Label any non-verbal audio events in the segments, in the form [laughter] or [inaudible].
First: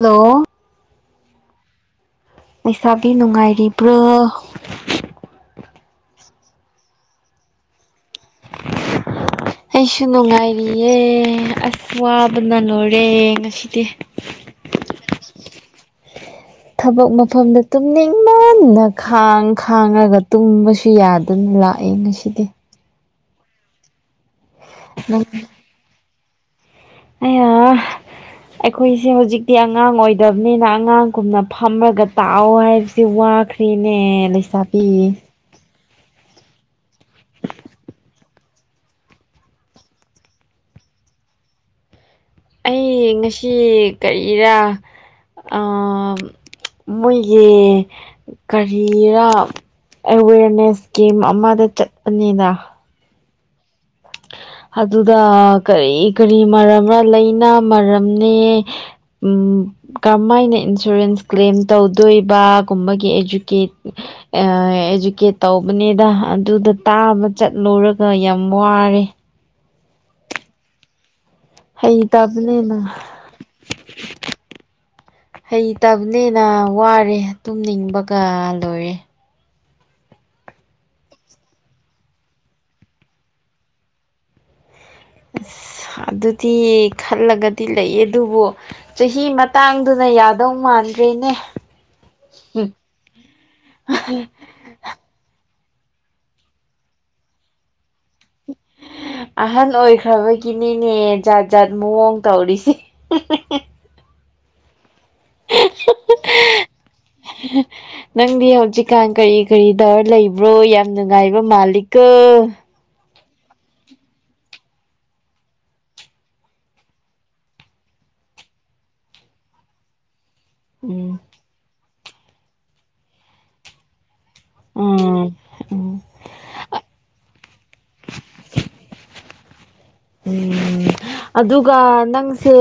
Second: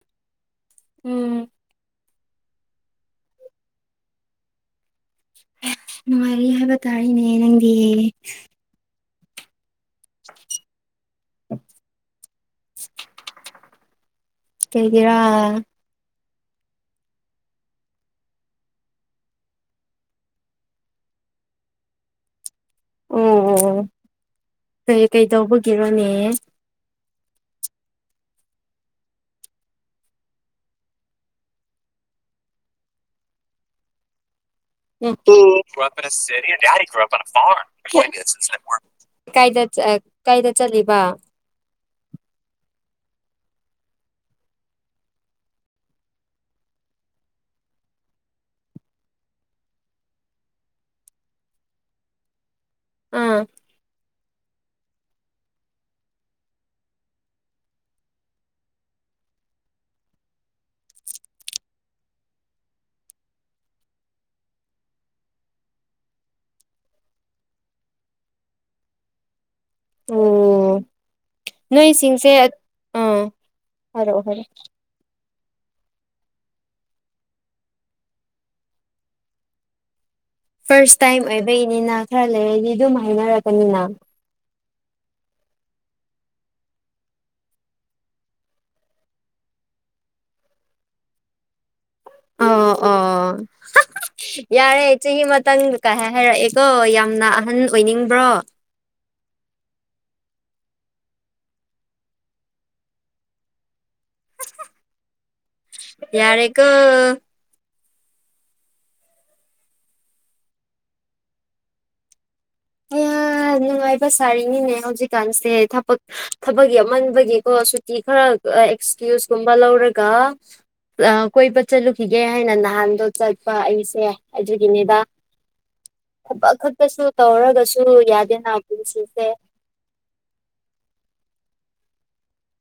Hello. ꯎꯝ꯫ ꯂꯩꯁꯥꯕꯤ ꯅꯨꯡꯉꯥꯏꯔꯤꯕ꯭ꯔ‌ꫭ꯫ ꯅꯨꯡꯉꯥꯏꯔꯤ ꯍꯥꯏꯕ ꯇꯥꯔꯤꯅꯦ ꯅꯪꯗꯤ꯫ ꯑꯩꯁꯨ ꯅꯨꯡꯉꯥꯏꯔꯤꯌꯦ ꯑꯁ ꯋꯥꯕꯅ ꯂꫭꯏꯔꯦ ꯉꯁꯤꯗꯤ꯫ ꯀꯦꯒꯤꯔꯥ ꯊꯕꯛ ꯃꯐꯝꯗ ꯇꯨꯝꯅꯤꯡ ꯃꯟꯅ ꯈꯥꯡ ꯈꯥꯡꯉꯒ ꯇꯨꯝꯕꯁꯨ ꯌꯥꯗꯦ ꯑꯗꯨꯅ ꯂꯥꯛꯑꯦ ꯉꯁꯤꯗꯤ ꯑꯣ ꯀꯩ ꯀꯩ ꯇꯧꯕꯒꯤꯔꯣꯅꯦ ꯑꯌꯥ ꯑꯩꯈꯣꯏꯁꯦ ꯍꯧꯖꯤꯛꯇꯤ ꯑꯉꯥꯡ ꯑꯣꯏꯗꯕꯅꯤꯅ ꯑꯉꯥꯡꯒꯨꯝꯅ ꯐꯝꯃꯒ ꯇꯥꯛꯑꯣ ꯍꯥꯏꯕꯁꯤ ꯋꯥ ꯄꯤ ꯂꯩꯁꯥ [unintelligible] [unintelligible] [unintelligible] [unintelligible] [unintelligible] ꯀꯥꯏꯗ ꯀꯥꯏꯗ ꯆꯠꯂꯤꯕ ꯑꯩ ꯉꯁꯤ ꯀꯔꯤꯔ꯫ ꯑꯥ ꯃꯣꯏꯒꯤ꯫ ꯀꯔꯤꯔꯥ ꯑꯦꯋꯦꯔꯅꯦꯁ ꯀꯦꯝ ꯑꯃꯗ ꯆꯠꯄꯅꯤꯗ꯫ ꯎꯝ ꯑꯗꯨꯗ ꯀꯔꯤ ꯀꯔꯤ ꯃꯔꯝꯔ ꯂꯩꯅꯥ ꯃꯔꯝꯅꯦ꯫ ꯎꯝ꯫ ꯀꯃꯥꯏꯅ ꯏꯟꯁꯨꯔꯦꯟꯁ ꯀ꯭ꯂꯦꯝ ꯇꯧꯗꯣꯏꯕꯒꯨꯝꯕꯒꯤ ꯏꯖꯨꯀꯦꯠ꯫ ꯏꯖꯨꯀꯦꯠ ꯇꯧꯕꯅꯦꯗ ꯑꯗꯨꯗ ꯇꯥꯕ ꯆꯠꯂꯨꯔꯒ ꯌꯥꯝ ꯋꯥꯔꯦ꯫ ꯑꯣ ꯅꯣꯏꯁꯤꯡꯁꯦ ꯍꯩꯇꯕꯅꯤꯅ ꯑꯥ ꯍꯥꯏꯔꯛꯑꯣ ꯍꯥꯏꯔꯛꯑꫭ꯫ ꯍꯩꯇꯕꯅꯦꯅ ꯋꯥꯔꯦ ꯇꯨꯝꯅꯤꯡꯕꯒ ꯂꯣꯏꯔꯦ꯫ ꯐꯥꯔꯁ ꯇꯥꯏꯝ ꯑꯣꯏꯕꯒꯤꯅꯤꯅ ꯈꯔ ꯂꯩꯔꯗꯤ ꯑꯗꯨꯝ ꯍꯥꯏꯅꯔꯛꯀꯅꯤꯅ꯫ ꯑꯁ ꯑꯗꯨꯗꯤ ꯈꯜꯂꯒꯗꯤ ꯂꯩꯌꯦ ꯑꯗꯨꯕꯨ꯫ ꯆꯍꯤ ꯃꯇꯥꯡꯗꯨꯅ ꯌꯥꯗꯧ ꯃꯥꯟꯗ꯭ꯔꯦꯅꯦ꯫ ꯑꯣ ꯑꯣ꯫ ꯌꯥꯔꯦ ꯆꯍꯤ ꯑꯃꯇꯪ ꯀꯥꯏ ꯍꯥꯏꯔꯛꯑꯦꯀꯣ ꯌꯥꯝꯅ ꯑꯍꯟ ꯑꯣꯏꯅꯤꯡꯕ꯭ꯔꯣ꯫ ꯑꯍꯟ ꯑꯣꯏꯈ꯭ꯔꯕꯒꯤꯅꯤꯅꯦ ꯖꯥꯠ ꯖꯥꯠ ꯃꯑꯣꯡ ꯇꯧꯔꯤꯁꯦ꯫ ꯌꯥꯔ‌ꯦꯀꯣ꯫ [unintelligible] ꯅꯪꯗꯤ ꯍꯧꯖꯤꯛꯀꯥꯟ ꯀꯔꯤ ꯀꯔꯤ ꯇꯧꯔ ꯂꯩꯕ꯭ꯔꯣ ꯌꯥꯝ ꯅꯨꯡꯉꯥꯏꯕ ꯃꯥꯂꯤꯛꯀꫭ꯫ ꯌꯥꯝ ꯅꯨꯡꯉꯥꯏꯕ ꯁꯥꯔꯤꯅꯤꯅꯦ ꯍꯧꯖꯤꯛꯀꯥꯟꯁꯦ ꯊꯕꯛ꯫ ꯊꯕꯛ ꯌꯥꯃꯟꯕꯒꯤꯀꯣ ꯁꯨꯇꯤ ꯈꯔ ꯑꯦꯛꯁꯀ꯭ꯌꯨꯁꯀꯨꯝꯕ ꯂꯧꯔꯒ꯫ ꯎꯝ ꯀꯣꯏꯕ ꯆꯠꯂꯨꯈꯤꯒꯦ ꯍꯥꯏꯅ ꯅꯍꯥꯟꯗꯣ ꯆꯠꯄ ꯑꯩꯁꯦ꯫ ꯑꯗꯨꯒꯤꯅꯦꯕ ꯎꯝ ꯎꯝ ꯊꯕꯛ ꯈꯛꯇꯁꯨ꯫ ꯇꯧꯔꯒꯁꯨ ꯌꯥꯗꯦꯅ ꯄꯨꯁꯤꯁꯦ꯫ ꯎꯝ ꯑꯗꯨꯒ ꯅꯪꯁꯦ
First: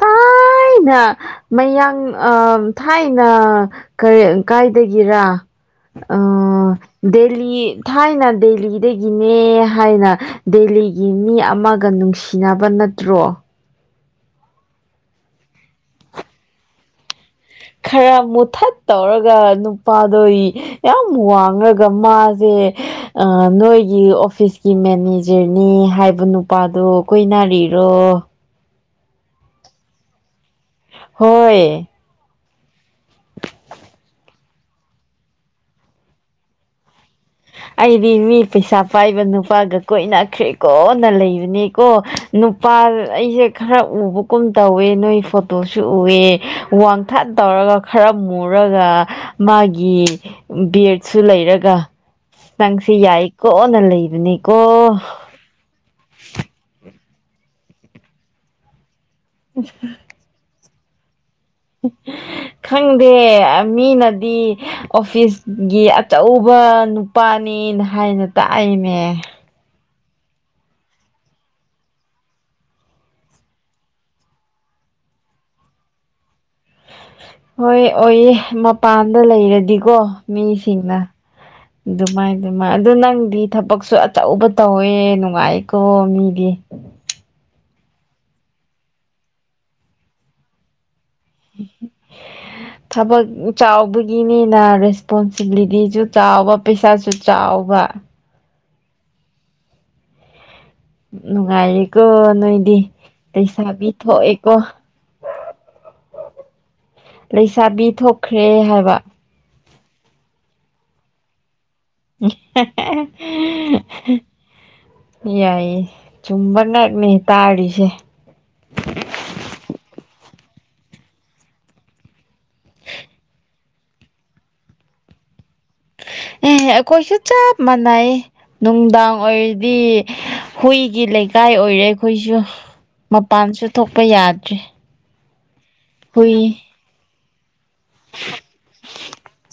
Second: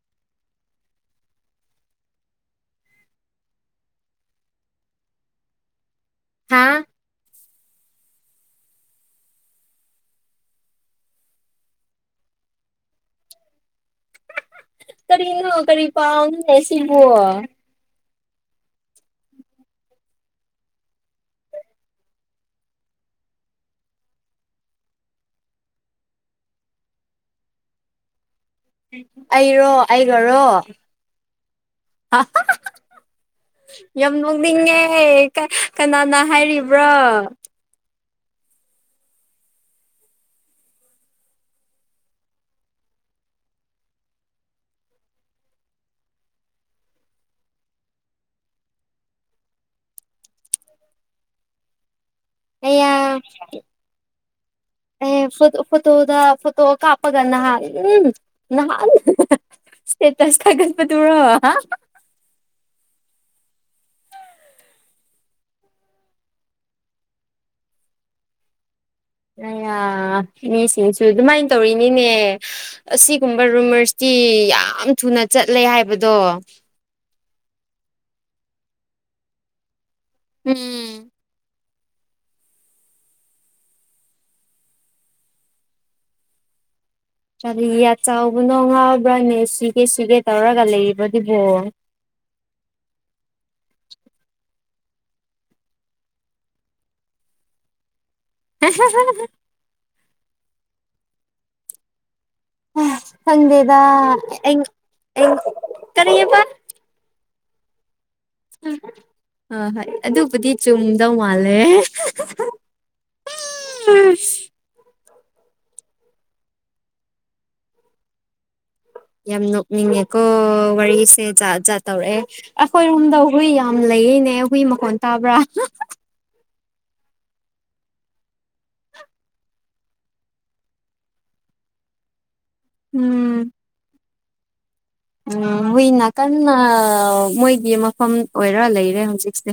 ꯊꯥꯏꯅ꯫ ꯃꯌꯥꯡ ꯑꯥ ꯊꯥꯏꯅ ꯀꯔꯤ ꯀꯥꯏꯗꯒꯤꯔꯥ꯫ ꯑꯥ ꯍꯥꯥ꯫ ꯗꯦꯜꯂꯤ ꯊꯥꯏꯅ ꯗꯦꯜꯂꯤꯗꯒꯤꯅꯦ ꯍꯥꯏꯅ ꯗꯦꯜꯂꯤꯒꯤ ꯃꯤ ꯑꯃ꯫ ꯑꯃꯒ ꯅꯨꯡꯁꯤꯅꯕ ꯅꯠꯇ꯭ꯔꯣ꯫ ꯀꯔꯤꯅꫭ ꯀꯔꯤ ꯄꯥꯎ ꯅꫭꯅ‌ꯦ ꯁꯤꯕꯨ꯫ ꯈꯔ ꯃꯨꯊꯠ ꯇꯧꯔꯒ ꯅꯨꯄꯥꯗꯣ꯫ ꯌꯥꯝ ꯋꯥꯡꯉꯒ ꯃꯥꯖꯦ꯫ ꯑꯥ ꯅꯣꯏꯒꯤ ꯑꯣꯐꯤꯁꯀꯤ ꯃꯦꯅꯦꯖꯔꯅꯤ ꯍꯥꯏꯕ ꯅꯨꯄꯥꯗꯣ ꯀꫭꯏꯅꯔꯤꯔꯣ ꯑꯩꯔꯣ ꯑꯩꯒꯥꯔꯣ ꯍꯣꯏ [inaudible] ꯌꯥꯝ ꯅꯣꯛ ꯅꯤꯡꯉꯦ ꯀꯥ ꯀꯅꯥꯅ ꯍꯥꯏꯔꯤꯕ꯭ꯔꯣ ꯑꯩꯗꯤ ꯃꯤ ꯄꯩꯁꯥ ꯄꯥꯏꯕ ꯅꯨꯄꯥꯒ ꯀꯣꯏꯅꯈ꯭ꯔꯦ ꯀꯣ ꯅ ꯂꯩꯕꯅꯦꯀꯣ ꯅꯨꯄꯥ ꯑꯩꯁꯦ ꯈꯔ ꯎꯕꯒꯨꯝ ꯇꯧꯋꯦ ꯅꯣꯏ ꯐꯣꯇꯣꯁꯨ ꯎꯌꯦ ꯋꯥꯡ ꯊꯠ ꯇꯧꯔꯒ ꯈꯔ ꯃꯨꯔꯒ ꯃꯥꯒꯤ ꯕꯦꯛꯁꯨ ꯂꯩꯔꯒ ꯑꯌꯥ ꯅꯪꯁꯤ ꯌꯥꯏꯀꯣꯅ ꯂꯩꯕꯅꯤꯀꯣ ꯐ [inaudible] ꯐꯣꯇꯣꯗ ꯐꯣꯇꯣ ꯀꯥꯞꯄꯒ ꯅꯍꯥꯥꯟ ꯎꯝ ꯅꯍꯥꯟ꯫ [inaudible] ꯇꯦꯇꯁ ꯊꯥꯒꯠ ꯄꯗꯨꯔꫭ ꯍꯥ꯫ ꯈꯪꯗꯦ ꯃꯤꯅꯗꯤ꯫ ꯑꯣꯐꯤꯁꯒꯤ ꯑꯆꯧꯕ ꯅꯨꯄꯥꯅꯤꯅ ꯍꯥꯏꯅ ꯇꯥꯏꯌ‌ꯦꯅꯦ꯫ ꯑꯌꯥ ꯃꯤꯁꯤꯡꯁꯨ ꯑꯗꯨꯃꯥꯏ ꯇꯧꯔꯤꯅꯤꯅꯦ꯫ ꯑꯁꯤꯒꯨꯝꯕ ꯔꯨꯃꯔꯁꯇꯤ ꯌꯥꯝ ꯊꯨꯅ ꯆꯠꯂꯦ ꯍꯥꯏꯕꯗꯣ꯫ ꯍꯣꯏ ꯑꯣꯏꯌꯦ ꯃꯄꯥꯟꯗ ꯂꯩꯔꯗꯤꯀꯣ ꯃꯤꯁꯤꯡꯅ꯫ ꯎꯝ ꯑꯗꯨꯃꯥꯏꯅ ꯑꯗꯨꯃꯥꯏꯅ ꯑꯗꯨ ꯅꯪꯗꯤ ꯊꯕꯛꯁꯨ ꯑꯆꯧꯕ ꯇꯧꯋꯦ ꯅꯨꯡꯉꯥꯏꯀꯣ ꯃꯤꯗꯤ꯫ ꯀꯔꯤꯒꯤ ꯆꯥꯎꯕꯅꯣ ꯉꯥꯎꯕ꯭ꯔꯥꯅꯦ ꯁꯤꯒꯦ ꯁꯤꯒꯦ ꯇꯧꯔꯒ ꯂꯩꯔꯤꯕꯗꯨꯕꯣ [inaudible] ꯊꯕꯥꯛ ꯆꯥꯎꯕꯒꯤꯅꯤꯅꯥ ꯔꯦꯁꯄꯣꯟꯁꯤꯕꯤꯂꯤꯇꯤꯁꯨ ꯆꯥꯎꯕ ꯄꯩꯁꯥꯁꯨ ꯆꯥꯎꯕꯥ [inaudible] ꯅꯨꯉꯥꯏꯔꯦꯀꯣ ꯅꫭꯏ ꯈꯪꯗꯦꯗ [inaudible] ꯀꯔꯤꯕ ꯂꯩꯁꯥꯕꯤ ꯊꯣꯛ ꯑꯥ ꯍꫭꯏ ꯑꯗꯨꯕꯨꯗꯤ ꯆꯨꯝꯗꯧ ꯃꯥꯜꯂꯦ [inaudible] ꯌꯥꯏꯌꯦ ꯆꯨꯝꯕ ꯉꯥꯛꯅꯦ ꯇꯥꯔꯤꯁꯦ ꯌꯥꯝ ꯅꯣꯛꯅꯤꯡꯉꯦꯀꯣ ꯋꯥꯔꯤꯁꯦ ꯖꯥꯠ ꯖꯥꯠ ꯇꯧꯔꯛꯑꯦ ꯑꯩꯈꯣꯏꯔꯣꯝꯗ ꯍꯨꯏ ꯌꯥꯝ ꯂꯩꯌꯦꯅꯦ ꯍꯨꯏ ꯃꯈꯣꯟ ꯇꯥꯕ꯭ꯔꯥ ꯑꯦ ꯑꯈꯣꯏꯁꯨ ꯆꯞ ꯃꯥꯟꯅꯩꯌꯦ ꯅꯨꯡꯗꯥꯡ ꯑꯣꯏꯔꯗꯤ ꯍꯨꯏꯒꯤ ꯂꯩꯀꯥꯏ ꯑꯣꯏꯔꯦ ꯑꯩꯈꯣꯏꯁꯨ ꯎꯝ ꯃꯄꯥꯟꯁꯨ ꯊꯣꯛꯄ ꯌꯥꯗꯔꯦ ꯎꯝ ꯍꯨꯏꯅꯥꯀꯟꯅ ꯃꯣꯏꯒꯤ ꯃꯐꯝ ꯑꯣꯏꯔ ꯂꯩꯔꯦ ꯍꯧꯖꯤꯛꯁꯦ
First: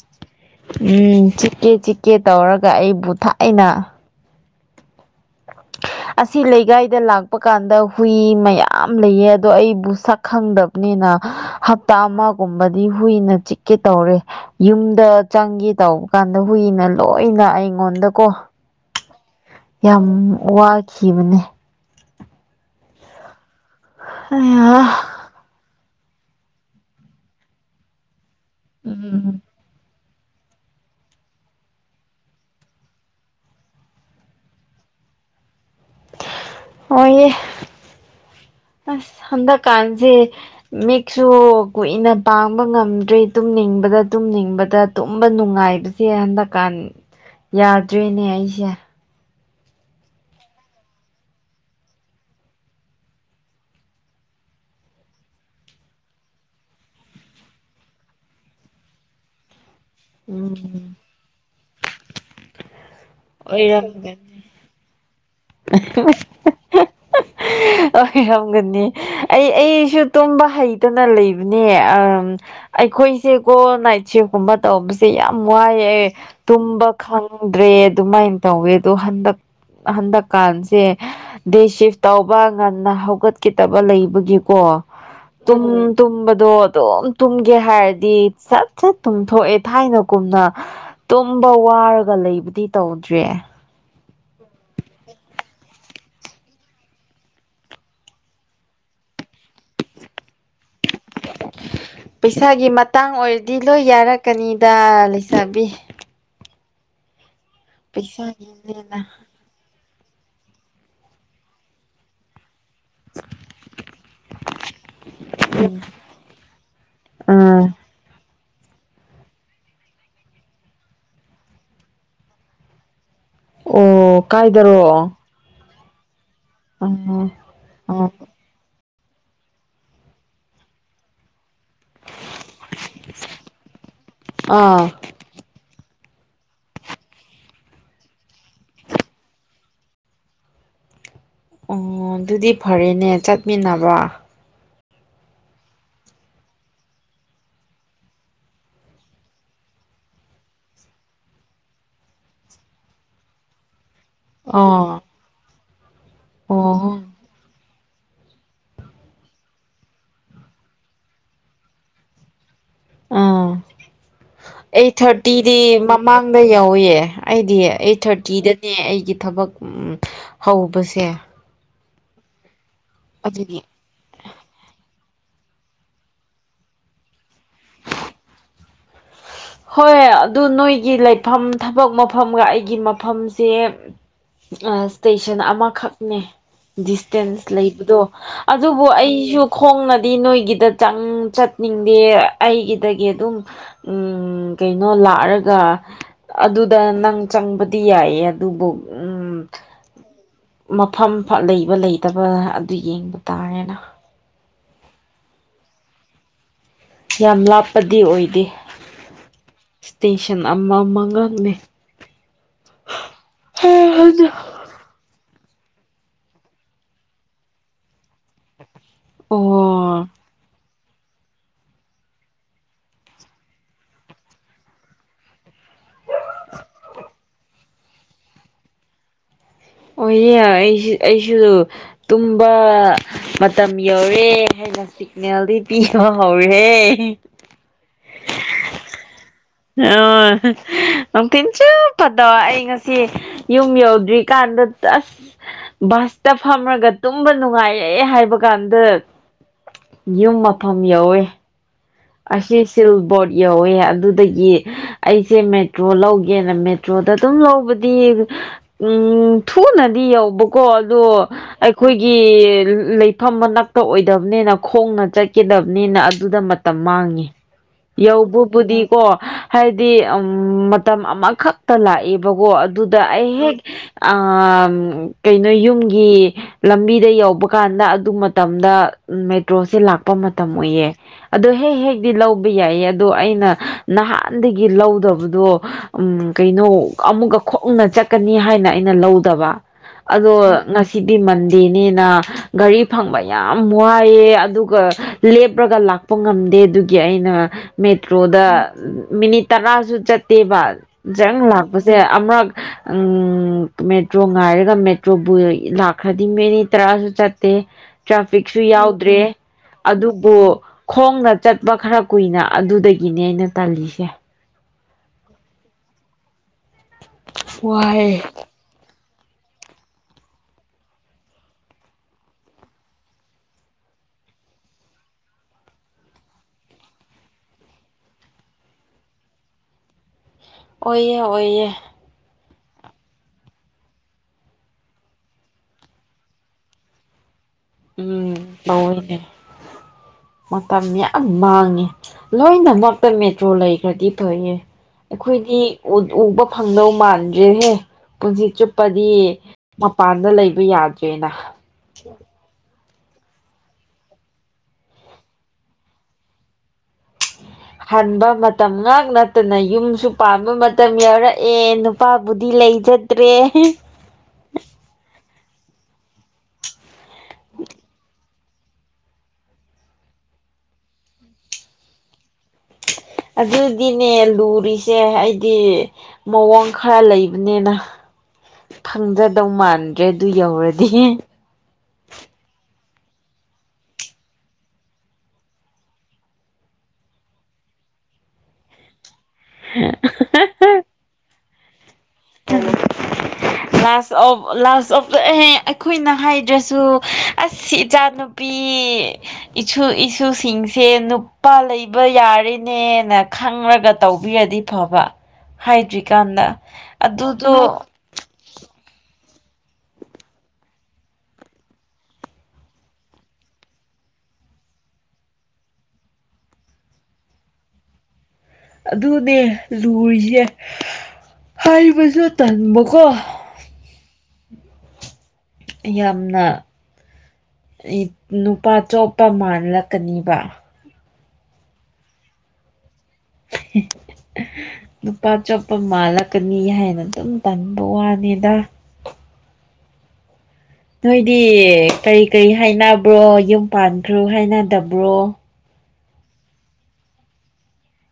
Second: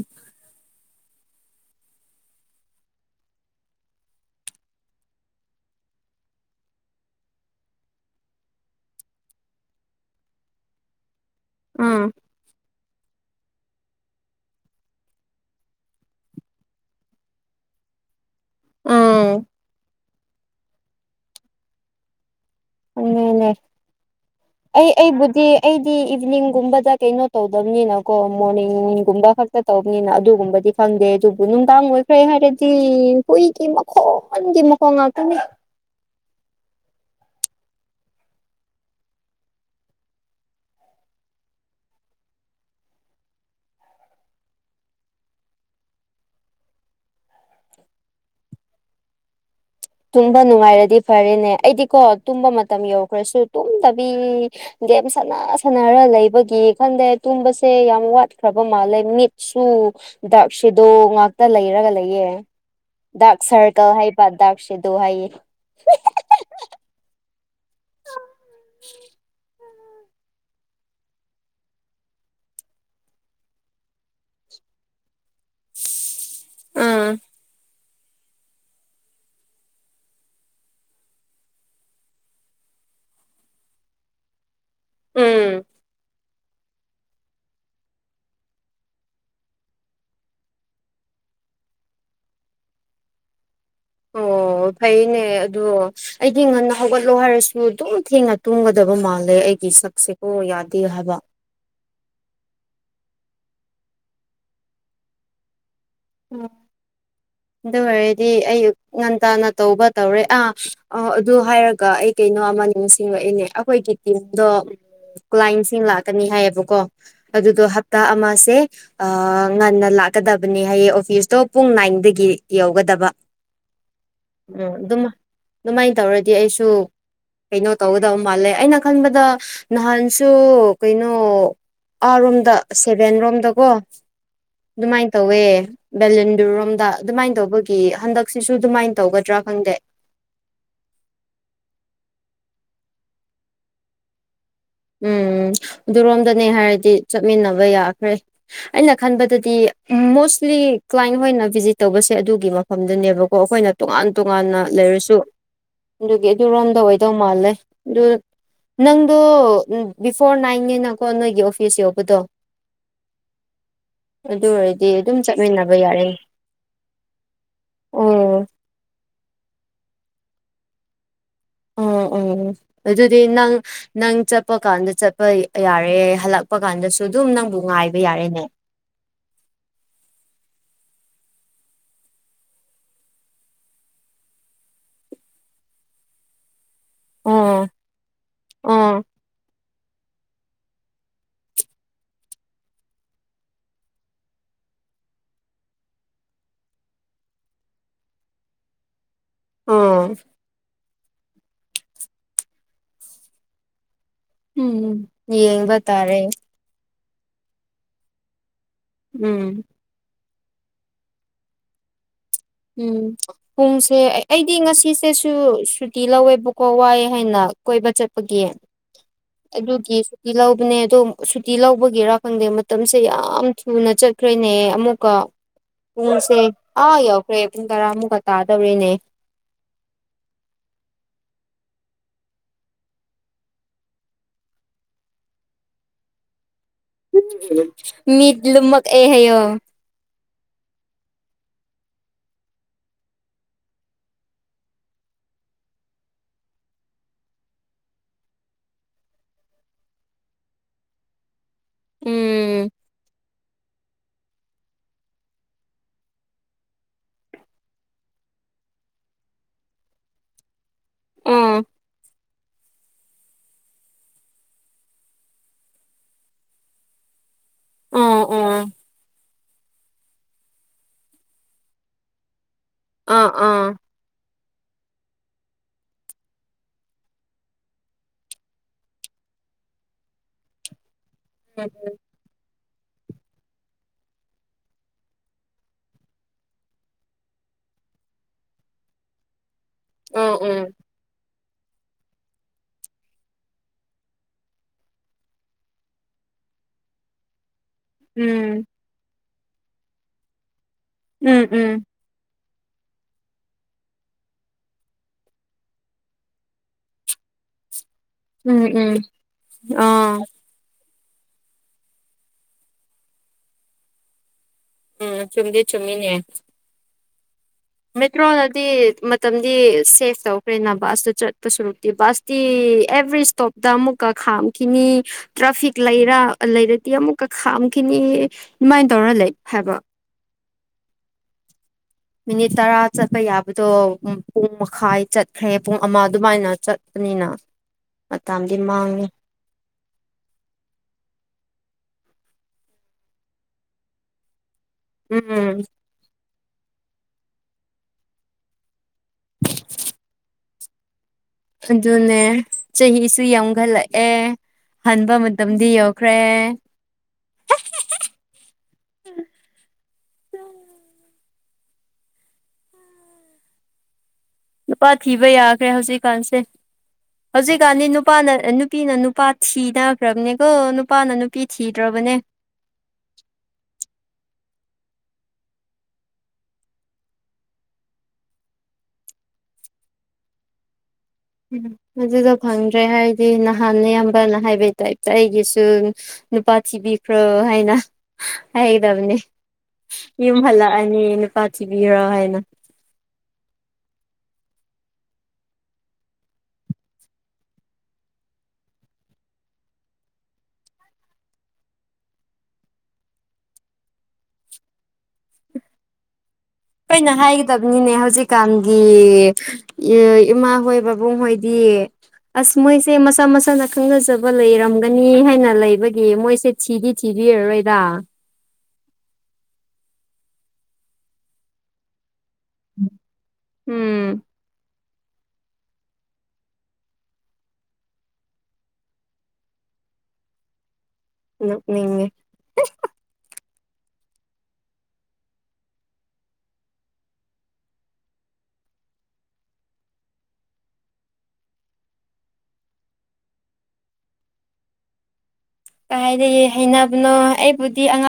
ꯎꯝ ꯆꯤꯛꯀꯦ ꯆꯤꯛꯀꯦ ꯇꯧꯔꯒ ꯑꯩꯕꯨ ꯊꯥꯏꯅ ꯑꯁꯤ ꯂꯩꯀꯥꯏꯗ ꯂꯥꯛꯄ ꯀꯥꯟꯗ ꯍꯨꯏ ꯃꯌꯥꯝ ꯂꯩꯌꯦ ꯑꯗꯣ ꯑꯩꯕꯨ ꯁꯛ ꯈꯪꯗꯕ ꯅꯤꯅ ꯍꯞꯇꯥ ꯎꯝ ꯑꯃꯒꯨꯝꯕꯗꯤ ꯍꯨꯏꯅ ꯆꯤꯛꯀꯦ ꯇꯧꯔꯦ ꯌꯨꯝꯗ ꯆꯪꯒꯦ ꯇꯧꯕ ꯀꯥꯟꯗ ꯍꯨꯏꯅ ꯂꯣꯏꯅ ꯑꯩꯉꯣꯟꯗꯀꯣ ꯎꯝ ꯌꯥꯝ ꯋꯥꯈꯤꯕꯅꯦ ꯅꯦꯅꯦ ꯑꯩ ꯑꯌꯥ ꯑꯩꯕꯨꯗꯤ ꯑꯩꯗꯤ ꯏꯚꯤꯅꯤꯡꯒꯨꯝꯕꯗ ꯀꯩꯅꯣ ꯇꯧꯗꯕꯅꯤꯅꯀꯣ ꯃꯣꯔꯅꯤꯡꯒꯨꯝꯕ ꯎꯝ ꯈꯛ ꯇꯥ ꯇꯧꯕꯅꯤꯅ ꯑꯗꯨꯒꯨꯝꯕꯗꯤ ꯈꯪꯗꯦ ꯑꯗꯨꯕꯨ ꯅꯨꯡꯗꯥꯡ ꯑꯣꯏꯈ꯭ꯔꯦ ꯍꯥꯏꯔꯗꯤ ꯍꯨꯏꯒꯤ ꯃꯈꯣꯟꯒꯤ ꯃꯈꯣꯟ ꯀꫭ ꯉꯥꯛꯇꯅꯤ ꯍꯣꯏꯌꯦ ꯍꯟꯗꯥꯛ ꯀꯥꯟꯖꯤ ꯃꯤꯛꯁꯨ ꯀꯨꯏꯅ ꯄꯥꯡꯕ ꯉꯝꯗ꯭ꯔꯤ ꯇꯨꯝꯅꯤꯡꯕꯗꯥ ꯇꯨꯝꯅꯤꯡꯕꯗꯥ ꯇꯨꯝꯕꯥ ꯅꯨꯡꯉꯥꯏ [unintelligible] ꯍꯟꯗꯛ ꯀꯥꯟ ꯌꯥꯗ꯭ꯔꯦꯅꯦ ꯑꯩꯁꯦ ꯇꯨꯝꯕ ꯅꯨꯡꯉꯥꯏꯔꯗꯤ ꯐꯔꯦꯅꯦ ꯑꯩꯗꯤꯀꯣ ꯇꯨꯝꯕ ꯃꯇꯝ ꯌꯧꯈ꯭ꯔꯁꯨ ꯇꯨꯝꯗꯕꯤ ꯒꯦꯝ ꯁꯥꯟꯅ ꯁꯥꯟꯅꯔ ꯂꯩꯕꯒꯤ ꯈꯟꯗꯦ ꯇꯨꯝꯕꯁꯦ ꯌꯥꯝ ꯋꯥꯠꯈ꯭ꯔꯕ ꯃꯥꯜꯂꯦ ꯃꯤꯠ ꯁꯨ ꯗꯥꯛ ꯁꯦꯗꯣ ꯎꯝ ꯉꯥꯛꯇ ꯂꯩꯔꯒ ꯂꯩꯌꯦ ꯗꯥꯛ ꯑꯣꯏꯔꯝ ꯁꯥꯔꯀꯜ ꯍꯥꯏꯕ ꯗꯥꯛ ꯁꯤꯠ__ ꯗꯣ ꯍꯥꯏꯌꯦ [unintelligible] ꯑꯩ ꯑꯩꯏꯁꯨ ꯇꯨꯝꯕ ꯍꯩꯇꯅ ꯂꯩꯕꯅꯦ ꯑꯥꯝ ꯑꯩꯈꯣꯏꯁꯦꯀꯣ ꯅꯥꯏꯠ ꯁꯤꯐꯀꯨꯝꯕ ꯇꯧꯕꯁꯦ ꯌꯥꯝ ꯋꯥꯏꯑꯦ ꯇꯨꯝꯕ ꯑꯥ ꯈꯪꯗ꯭ꯔꯦ ꯑꯗꯨꯃꯥꯏꯅ ꯇꯧꯋꯦ ꯑꯗꯣ ꯍꯟꯗꯛ ꯍꯟꯗꯛ ꯀꯥꯟꯁꯦ ꯗꯦ ꯁꯤꯐ ꯇꯧꯕ ꯉꯟꯅ ꯍꯧꯒꯠꯀꯗꯕ ꯂꯩꯕꯒꯤꯀꯣ ꯀꯥ__ ꯎꯝ ꯇꯨꯝ ꯇꯨꯝꯕꯗꯣ ꯑꯗꯨꯝ ꯇꯨꯝꯒꯦ ꯍꯥꯏꯔꯗꯤ ꯁꯠ ꯁꯠ ꯇꯨꯝꯊꯣꯛꯑꯦ ꯊꯥꯏꯅ ꯀꯨꯝꯅ__ [unintelligible] ꯇꯨꯝꯕ ꯋꯥꯔꯒ ꯂꯩꯕꯗꯤ ꯇꯧꯗ꯭ꯔꯦ ꯑꯣ ꯐꯩꯌꯦꯅꯦ ꯑꯗꯣ ꯑꯩꯗꯤ ꯉꯟꯅ ꯍꯧꯒꯠꯂꯣ ꯍꯥꯏꯔꯁꯨ ꯑꯗꯨꯝ ꯊꯦꯡꯅ ꯇꯨꯝꯒꯗꯕ ꯃꯥꯜꯂꯦ ꯑꯩꯒꯤ ꯁꯛꯁꯦꯀꯣ ꯌꯥꯗꯦ ꯍꯥꯏꯕ ꯄꯩꯁꯥꯒꯤ ꯃꯇꯥꯡ ꯑꯣꯏꯔꯗꯤ ꯂꯣꯏ ꯌꯥꯔꯛꯀꯅꯤꯗ ꯂꯩꯁꯥꯕꯤ ꯑꯣ ꯑꯗꯨ ꯑꯣꯏꯔꯗꯤ ꯑꯌꯨꯛ ꯄꯩꯁꯥꯒꯤꯅꯦꯅ ꯉꯟꯇꯥꯅ ꯇꯧꯕ ꯇꯧꯔꯦ ꯑꯥ ꯑ ꯑꯗꯨ ꯍꯥꯏꯔꯒ ꯑꯩ ꯀꯩꯅꯣ ꯑꯃ__ [unintelligible] ꯅꯤꯡꯁꯤꯡꯂꯛ ꯑꯦꯅꯦ ꯑꯩꯈꯣꯏꯒꯤ ꯇꯤꯝꯗꯣ ꯀ꯭ꯂꯥꯏꯟꯁꯤꯡ ꯂꯥꯛ__ ꯀꯅꯤ ꯍꯥꯏꯌꯦꯕꯥ ꯀꯣ ꯑꯗꯨꯗꯣ ꯑꯥ ꯍꯞꯇꯥ ꯑꯃꯥ ꯁꯦ ꯉꯟꯅ ꯂꯥꯛꯀꯗꯕꯅꯦ ꯍꯥꯏꯌꯦ__ [unintelligible] ꯑꯣꯐꯤꯁꯇꯣ ꯄꯨꯡ ꯅꯥꯏꯟꯗꯒꯤ ꯌꯧꯒꯗꯕ ꯑꯣ ꯎꯝ ꯀꯥꯏꯗꯔꯣ ꯑꯗꯨꯝ__ ꯑꯣ ꯑꯗꯨꯃꯥꯏꯅꯥ ꯇꯧꯔꯗꯤ ꯑꯩꯁꯨ ꯀꯩꯅꯣ ꯑꯣ ꯇꯧꯒꯗꯕ ꯃꯥꯜꯂꯦ ꯑꯩꯅꯥ__ ꯈꯟꯕꯗꯥ ꯅꯍꯥꯟꯁꯨ ꯀꯩꯅꯣ ꯑꯥꯔꯣꯝꯗ ꯁꯦꯚꯦꯟ ꯔꯣꯝꯗꯀꯣ ꯑꯥ ꯑꯗꯨꯃꯥꯏꯅ ꯇꯧꯋꯦ ꯕꯦꯂꯟꯗꯨꯔꯔꯣꯝꯗ ꯑꯗꯨꯃꯥꯏꯅ ꯇꯧꯕꯒꯤ ꯍꯟꯗꯛꯁꯤꯁꯨ ꯑꯗꯨꯃꯥꯏꯅ ꯇꯧꯒꯗ꯭ꯔꯥ ꯈꯪꯗꯦ ꯑꯣ ꯑꯗꯨꯗꯤ ꯐꯔꯦꯅꯦ ꯆꯠꯃꯤꯟꯅꯕ ꯎꯝ ꯑꯗꯨꯔꯣꯝꯗꯅꯦ ꯍꯥꯏꯔꯗꯤ ꯆꯠꯃꯤꯟꯅꯕ ꯌꯥꯈ꯭ꯔꯦ ꯑꯩꯅ ꯈꯟꯕꯗꯗꯤ ꯃꯣꯁꯂꯤ ꯀ꯭ꯂꯥꯏꯟ ꯍꯣꯏꯅ ꯚꯤꯖꯤꯠ ꯇꯧꯕꯁꯦ ꯑꯗꯨꯒꯤ ꯋꯥꯐꯝꯗꯅꯦꯕꯀꯣ ꯑꯩꯈꯣꯏꯅ ꯇꯣꯉꯥꯟ ꯇꯣꯉꯥꯟꯅ ꯑꯥ ꯂꯩꯔꯁꯨ ꯑꯗꯨꯒꯤ ꯑꯗꯨꯔꯣꯝꯗ ꯑꯣꯏꯅ ꯑꯣ ꯇꯣꯛ__ [unintelligible] ꯃꯥꯜꯂꯦ ꯗꯨꯏ ꯅꯪꯗꯨ [unintelligible] ꯎꯝ ꯕꯤꯐꯣꯔ ꯅꯥꯏꯟꯅꯦꯅꯥꯀꯣ ꯅꯣꯏꯒꯤ ꯑꯣꯐꯤꯁ ꯌꯧꯕꯗꯣ ꯑꯥ ꯑꯗꯨ ꯑꯣꯏꯔꯗꯤ ꯑꯗꯨꯝ ꯆꯠꯃꯤꯟꯅꯕ ꯌꯥꯔꯦ ꯑꯗ ꯌꯧꯌꯦ ꯑꯩꯗꯤ ꯑꯥꯏꯠ ꯊꯥꯔꯇꯤꯗꯅꯦ ꯑꯩꯒꯤ ꯊꯕꯛ ꯎꯝ__ ꯍꯧꯕꯁꯦ ꯑꯣ ꯑꯣ ꯑꯗꯨꯗꯤ ꯅꯪ ꯑꯗꯨꯒꯤ ꯅꯪ ꯆꯠꯄ ꯀꯥꯟꯗ ꯆꯠꯄ ꯌ ꯌꯥꯔꯦ ꯍꯜꯂꯛꯄ ꯀꯥꯟꯗꯁꯨ ꯑꯗꯨꯝ ꯅꯪꯕꯨ ꯉꯥꯏꯕ ꯌꯥꯔꯦꯅꯦ ꯍꯣꯏ ꯑꯗꯨ ꯅꯣꯏꯒꯤ ꯂꯩꯐꯝ ꯊꯕꯛ ꯃꯐꯝꯒ ꯑꯩꯒꯤ ꯃꯐꯝꯁꯦ ꯑ ꯏꯁꯇꯦꯁꯟ ꯑꯃꯈꯛꯅꯦ ꯗꯤꯁꯇꯦꯟꯁ ꯑꯣ ꯂꯩꯕꯗꯣ ꯑꯗꯨꯕꯨ ꯑꯣ ꯑꯩꯁꯨ ꯈꯣꯡꯅꯗꯤ ꯅꯣꯏꯒꯤꯗ ꯆꯪ ꯆꯠꯅꯤꯡꯗꯦ ꯑꯩꯒꯤꯗꯒꯤ ꯑꯗꯨꯝ ꯎꯝ__ ꯎꯝ ꯀꯩꯅꯣ ꯂꯥꯛꯔꯒ ꯑꯗꯨꯗ ꯅꯪ ꯆꯪꯕꯗꯤ ꯌꯥꯏꯌꯦ ꯑꯗꯨꯕꯨ ꯎꯝ ꯑꯥ ꯃꯐꯝ ꯐ ꯂꯩꯕ ꯂꯩꯇꯕ ꯑꯗꯨ ꯌꯦꯡꯕ ꯇꯥꯔꯦꯅ ꯎꯝ ꯌꯦꯡꯕ ꯇꯥꯔꯦ ꯌꯥꯝ ꯂꯥꯞꯄꯗꯤ ꯑꯣꯏꯗꯦ ꯎꯝ ꯏꯁꯇꯦꯁꯟ ꯑꯃ ꯑꯃꯉꯥꯛꯅꯦ ꯎꯝ ꯄꯨꯟꯁꯦ ꯑꯩꯗꯤ ꯉꯁꯤ ꯐꯤꯁꯁꯦꯁꯨ ꯁꯨꯇꯤ ꯂꯧꯋꯦꯕꯀꯣ ꯋꯥꯏꯌꯦ ꯍꯥꯏꯅ ꯀꯣꯏꯕ ꯆꯠꯄꯒꯤ ꯑꯗꯨꯗꯤ ꯑꯣ ꯁꯨꯇꯤ ꯂꯧꯕꯅꯦ ꯑꯗꯨꯝ ꯁꯨꯇꯤ ꯂꯧꯕꯒꯤꯔꯥ ꯈꯪꯗꯦ ꯃꯇꯝꯁꯦ ꯌꯥꯝ ꯊꯨꯅ ꯆꯠꯈ꯭ꯔꯦꯅꯦ ꯑꯃꯨꯛꯀ ꯄꯨꯡꯁꯦ ꯑꯥ ꯌꯧꯈ꯭ꯔꯦ ꯄꯨꯡ ꯇꯔꯥ ꯑꯃꯨꯛꯀ ꯇꯥꯗꯧꯔꯦꯅꯦ ꯑꯣꯌꯦ ꯑꯩ [unintelligible] ꯑꯩꯁꯨ ꯇꯨꯝꯕ ꯃꯇꯝ ꯌꯧꯔꯦ ꯍꯥꯏꯅ ꯁꯤꯒꯅꯦꯜꯗꯤ ꯄꯤꯕ ꯍꯧꯔꯦ ꯃꯤꯠ ꯂꯨꯝꯃꯛꯑꯦ ꯍꯥꯏꯌꯣ ꯑꯣ ꯅꯨꯡꯊꯤꯟ ꯆꯨꯞꯄꯗꯣ ꯑꯩ ꯉꯁꯤ ꯌꯨꯝ ꯌꯧꯗ꯭ꯔꯤꯀꯥꯟꯗ ꯇꯁ ꯕꯁꯇ ꯐꯝꯃꯒ ꯇꯨꯝꯕ ꯅꯨꯡꯉꯥꯏꯌꯦ ꯍꯥꯏꯕ ꯀꯥꯟꯗ ꯌꯨꯝ ꯃꯐꯝ ꯌꯧꯋꯦ ꯎꯝ ꯑꯁꯤꯁꯨ ꯕꯣꯔꯗ ꯌꯧꯋꯦ ꯑꯗꯨꯗꯒꯤ ꯑꯩꯁꯦ ꯃꯦꯇ꯭ꯔꯣ ꯂꯧꯒꯦꯅ ꯃꯦꯇ꯭ꯔꯣꯗ ꯑꯗꯨꯝ ꯂꯧꯕꯗꯤ ꯎꯝ ꯊꯨꯅꯗꯤ ꯌꯧꯕꯀꯣ ꯑꯗꯣ ꯑꯥ ꯑꯩꯈꯣꯏꯒꯤ ꯂꯩꯐꯝ ꯃꯅꯛꯄ ꯑꯣꯏꯗꯕꯅꯤꯅ ꯈꯣꯡꯅ ꯆꯠꯀꯗꯕꯅꯤꯅ ꯑꯗꯨꯗ ꯃꯇꯝ ꯃꯥꯡꯉꯤ ꯑꯥ ꯑꯥ ꯌꯧꯕꯕꯨꯗꯤꯀꯣ ꯍꯥꯏꯗꯤ ꯑꯝ ꯃꯇꯝ ꯑꯃꯈꯛꯇ ꯂꯥꯛꯑꯦꯕꯀꯣ ꯑꯗꯨꯗ ꯑꯥ ꯑꯩ ꯍꯦꯛ ꯑꯥ ꯑ ꯀꯩꯅꯣ ꯌꯨꯝꯒꯤ ꯂꯝꯕꯤꯗ ꯌꯧꯕ ꯀꯥꯟꯗ ꯑꯗꯨ ꯃꯇꯝꯗ ꯃꯦꯇ꯭ꯔꯣꯁꯦ ꯂꯥꯛꯄ ꯃꯇꯝ ꯑꯣꯏꯌꯦ ꯑꯗꯣ ꯍꯦꯛ ꯍꯦꯛꯗꯤ ꯂꯧꯕ ꯌꯥꯏꯌꯦ ꯑꯗꯣ ꯑꯩꯅ ꯅꯍꯥꯟꯗꯒꯤ ꯂꯧꯗꯕꯗꯣ ꯎꯝ ꯀꯩꯅꯣ ꯑꯃꯨꯛꯀ ꯈꯣꯡꯅ ꯆꯠꯀꯅꯤ ꯍꯥꯏꯅ ꯑꯩꯅ ꯂꯧꯗꯕ ꯑꯥ ꯑꯗꯣ ꯑꯥ ꯉꯁꯤꯗꯤ ꯃꯟ ꯗꯦꯅꯤꯅ ꯒꯥꯔꯤ ꯐꯪꯕ ꯌꯥꯝ ꯋꯥꯏꯌꯦ ꯑꯗꯨꯒ ꯂꯦꯞꯄ꯭ꯔꯒ ꯂꯥꯛ ꯄꯨꯡ ꯑꯝꯗꯤ ꯑꯗꯨꯒꯤ ꯑꯩꯅ ꯎꯝ ꯃꯦꯇ꯭ꯔꯣꯗ ꯃꯤꯅꯤꯠ ꯇꯔꯥꯁꯨ ꯆꯠꯇꯦꯕ ꯖꯡ ꯎꯝ ꯂꯥꯛꯄꯁꯦ ꯑꯃꯛ ꯑꯝ ꯃꯦꯇ꯭ꯔꯣ ꯉꯥꯏꯔꯒ ꯃꯦꯇ꯭ꯔꯣꯕꯨ ꯂꯥꯛꯈ꯭ꯔꯗꯤ ꯃꯤꯅꯤꯠ ꯇꯔꯥꯁꯨ ꯆꯠꯇꯦ ꯎꯝ ꯇ꯭ꯔꯥꯐꯤꯛꯁꯨ ꯎꯝ ꯎꯝ ꯌꯥꯎꯗ꯭ꯔꯦ ꯑꯥ ꯑꯗꯨꯕꯨ ꯈꯣꯡꯅ ꯆꯠꯄ ꯈꯔ ꯀꯨꯏꯅ ꯑꯗꯨꯗꯒꯤꯅꯦ ꯑꯩꯅ ꯇꯜꯂꯤꯁꯦ ꯎꯝ ꯆꯨꯝꯗꯤ ꯆꯨꯝꯃꯤꯅꯦ ꯋꯥꯏ ꯃꯦꯠꯇ꯭ꯔꯣ [unintelligible] ꯇꯤ ꯃꯇꯝꯗꯤ ꯁꯦꯐ ꯇꯧꯈ꯭ꯔꯦꯅ ꯕꯁꯇꯨ ꯆꯠꯄ ꯁꯔꯨꯛꯇꯤ ꯕꯁꯇꯤ ꯑꯦꯚ꯭ꯔꯤ ꯏꯁꯇꯣꯞ ꯇ ꯃꯨꯛꯀ ꯈꯥꯝꯈꯤꯅꯤ ꯇ꯭ꯔꯥꯐꯤꯛ ꯂꯩꯔ ꯂꯩꯔꯗꯤ ꯑꯃꯨꯛꯀ ꯈꯥꯝꯈꯤꯅꯤ ꯑꯗꯨꯃꯥꯏꯅ ꯇꯧꯔ ꯂꯩ ꯍꯥꯏꯕ ꯑꯣꯏꯌꯦ ꯑꯣꯏꯌꯦ ꯃꯤꯅꯤꯠ ꯇꯔꯥ ꯆꯠꯄ ꯌꯥꯕꯗꯣ ꯄꯨꯡ ꯃꯈꯥꯏ ꯆꯠꯈ꯭ꯔꯦ ꯄꯨꯡ ꯑꯃ ꯑꯗꯨꯃꯥꯏꯅ ꯆꯠꯄꯅꯤꯅ ꯎꯝ ꯃꯇꯝꯗꯤ ꯃꯥꯡꯉꯦ [unintelligible] ꯃꯇꯝ ꯌꯥꯝ ꯃꯥꯡꯉꯦ ꯂꯣꯏꯅꯃꯛꯇ ꯃꯦꯇ꯭ꯔꯣ ꯂꯩꯈ꯭ꯔꯗꯤ [unintelligible] ꯌꯦ ꯎꯝ ꯑꯩꯈꯣꯏꯗꯤ ꯎ ꯎꯕ ꯐꯪꯗꯧ ꯃꯥꯟꯗ꯭ꯔꯦꯅꯦ ꯄꯨꯟꯁꯤ ꯆꯨꯞꯄꯗꯤ ꯃꯄꯥꯟꯗ ꯂꯩꯕ ꯌꯥꯗ꯭ꯔꯦꯅ ꯑꯗꯨꯅꯦ ꯆꯍꯤꯁꯨ ꯌꯥꯝꯒꯠꯂꯛꯑꯦ ꯍꯟꯕ ꯃꯇꯝꯗꯤ ꯌꯧꯈ꯭ꯔꯦ ꯍꯟꯕ ꯃꯇꯝ ꯉꯥꯛ ꯅꯠꯇꯅ ꯌꯨꯝꯁꯨ ꯄꯥꯟꯕ ꯃꯇꯝ ꯌꯧꯔꯛꯑꯦ ꯅꯨꯄꯥꯕꯨꯗꯤ ꯂꯩꯖ ꯇ꯭ꯔꯦ ꯅꯨꯄꯥ ꯊꯤꯕ ꯌꯥꯈ꯭ꯔꯦ ꯍꯧꯖꯤꯛꯀꯥꯟꯁꯦ ꯍꯧꯖꯤꯛꯀꯥꯟꯗꯤ ꯅꯨꯄꯥꯅ ꯑ ꯅꯨ ꯅꯨꯄꯤꯅ ꯅꯨꯄꯥ ꯊꯤꯅꯈ꯭ꯔꯕꯅꯦꯀꯣ ꯅꯨꯄꯥꯅ ꯅꯨꯄꯤ ꯊꯤꯗ꯭ꯔꯕꯅꯦ ꯑꯗꯨꯗꯤꯅꯦ ꯂꯨꯔꯤꯁꯦ ꯑꯩꯗꯤ ꯃꯑꯣꯡ ꯈꯔ ꯂꯩꯕꯅꯦꯅ ꯐꯪꯗ꯭ꯔꯗꯧ ꯃꯥꯟꯗ꯭ꯔꯦ ꯑꯗꯨ ꯌꯧꯔꯗꯤ ꯎꯝ ꯑꯗꯨꯗꯣ ꯐꯪꯗ꯭ꯔꯦ ꯍꯥꯏꯗꯤ ꯅꯍꯥꯟ ꯅꯌꯥꯝꯕꯅ ꯍꯥꯏꯕꯩ ꯇꯥꯏꯄꯇ ꯑꯩꯒꯤꯁꯨ ꯅꯨꯄꯥ ꯊꯤꯕꯤꯈ꯭ꯔꯣ ꯍꯥꯏꯅ ꯍꯥꯏꯒꯗꯕꯅꯦ [unintelligible] ꯌꯨꯝ ꯍꯜꯂꯛꯑꯅꯤ ꯅꯨꯄꯥ ꯊꯤꯕꯤꯔꯣ ꯍꯥꯏꯅ [unintelligible] ꯂꯥꯁ ꯑꯣꯞ ꯂꯥꯁ [unintelligible] ꯑꯦ ꯑꯩꯈꯣꯏꯅ ꯍꯥꯏꯗ꯭ꯔꯁꯨ ꯑꯁ ꯏꯆꯥꯅ [unintelligible] ꯏꯁꯨ ꯏꯁꯨꯁꯤꯡꯁꯦ ꯅꯨꯄꯥ ꯂꯩꯕ ꯌꯥꯔꯦꯅꯦꯅ ꯈꯪꯂꯒ ꯇꯧꯕꯤꯔꯗꯤ ꯐꯕ ꯍꯥꯏꯗ꯭ꯔꯤꯀꯥꯟꯗ ꯑꯩꯈꯣꯏꯅ ꯑꯗꯨꯗꯣ ꯍꯥꯏꯒꯗꯕꯅꯤꯅꯦ ꯍꯧꯖꯤꯛ ꯀꯥꯟꯒꯤ ꯏꯃꯥꯍꯣꯏ ꯕꯥꯕꯨꯡꯍꯣꯏꯗꯤ ꯑꯁ ꯃꯣꯏꯁꯦ ꯃꯁꯥ ꯃꯁꯥꯅ ꯈꯪꯅꯖꯕ ꯂꯩꯔꯝꯒꯅꯤ ꯍꯥꯏꯅ ꯂꯩꯕꯒꯤ ꯃꯣꯏꯁꯦ ꯊꯤꯗꯤ ꯊꯤꯕꯤꯔꯔꯣꯏꯗ ꯑꯗꯨꯅꯦ ꯂꯨꯔꯤꯁꯦ ꯍꯥꯏꯕꯁꯨ ꯇꯟꯕꯀꯣ ꯎꯝ ꯌꯥꯝꯅ ꯅꯨꯄꯥ ꯆꯣꯞꯄ ꯃꯥꯜꯂꯛꯀꯅꯤꯕ ꯎꯔꯛꯅꯤꯡꯉꯦ [unintelligible] ꯅꯨꯨꯄꯥ ꯆꯣꯞꯄ ꯃꯥꯜꯂꯛꯀꯅꯤ ꯍꯥꯏꯅ ꯑꯗꯨꯝ ꯇꯟꯕ ꯋꯥꯅꯤꯗ ꯅꯣꯏꯗꯤ ꯀꯔꯤ ꯀꯔꯤ ꯍꯥꯏꯅꯕ꯭ꯔꯣ ꯌꯨꯝ ꯄꯥꯟꯈ꯭ꯔꯣ ꯍꯥꯏꯅꯗꯕ꯭ꯔꯣ ꯀꯥꯏꯗꯒꯤ ꯍꯥꯏꯅꯕꯅꯣ ꯑꯩꯕꯨꯗꯤ ꯑꯉꯥꯡ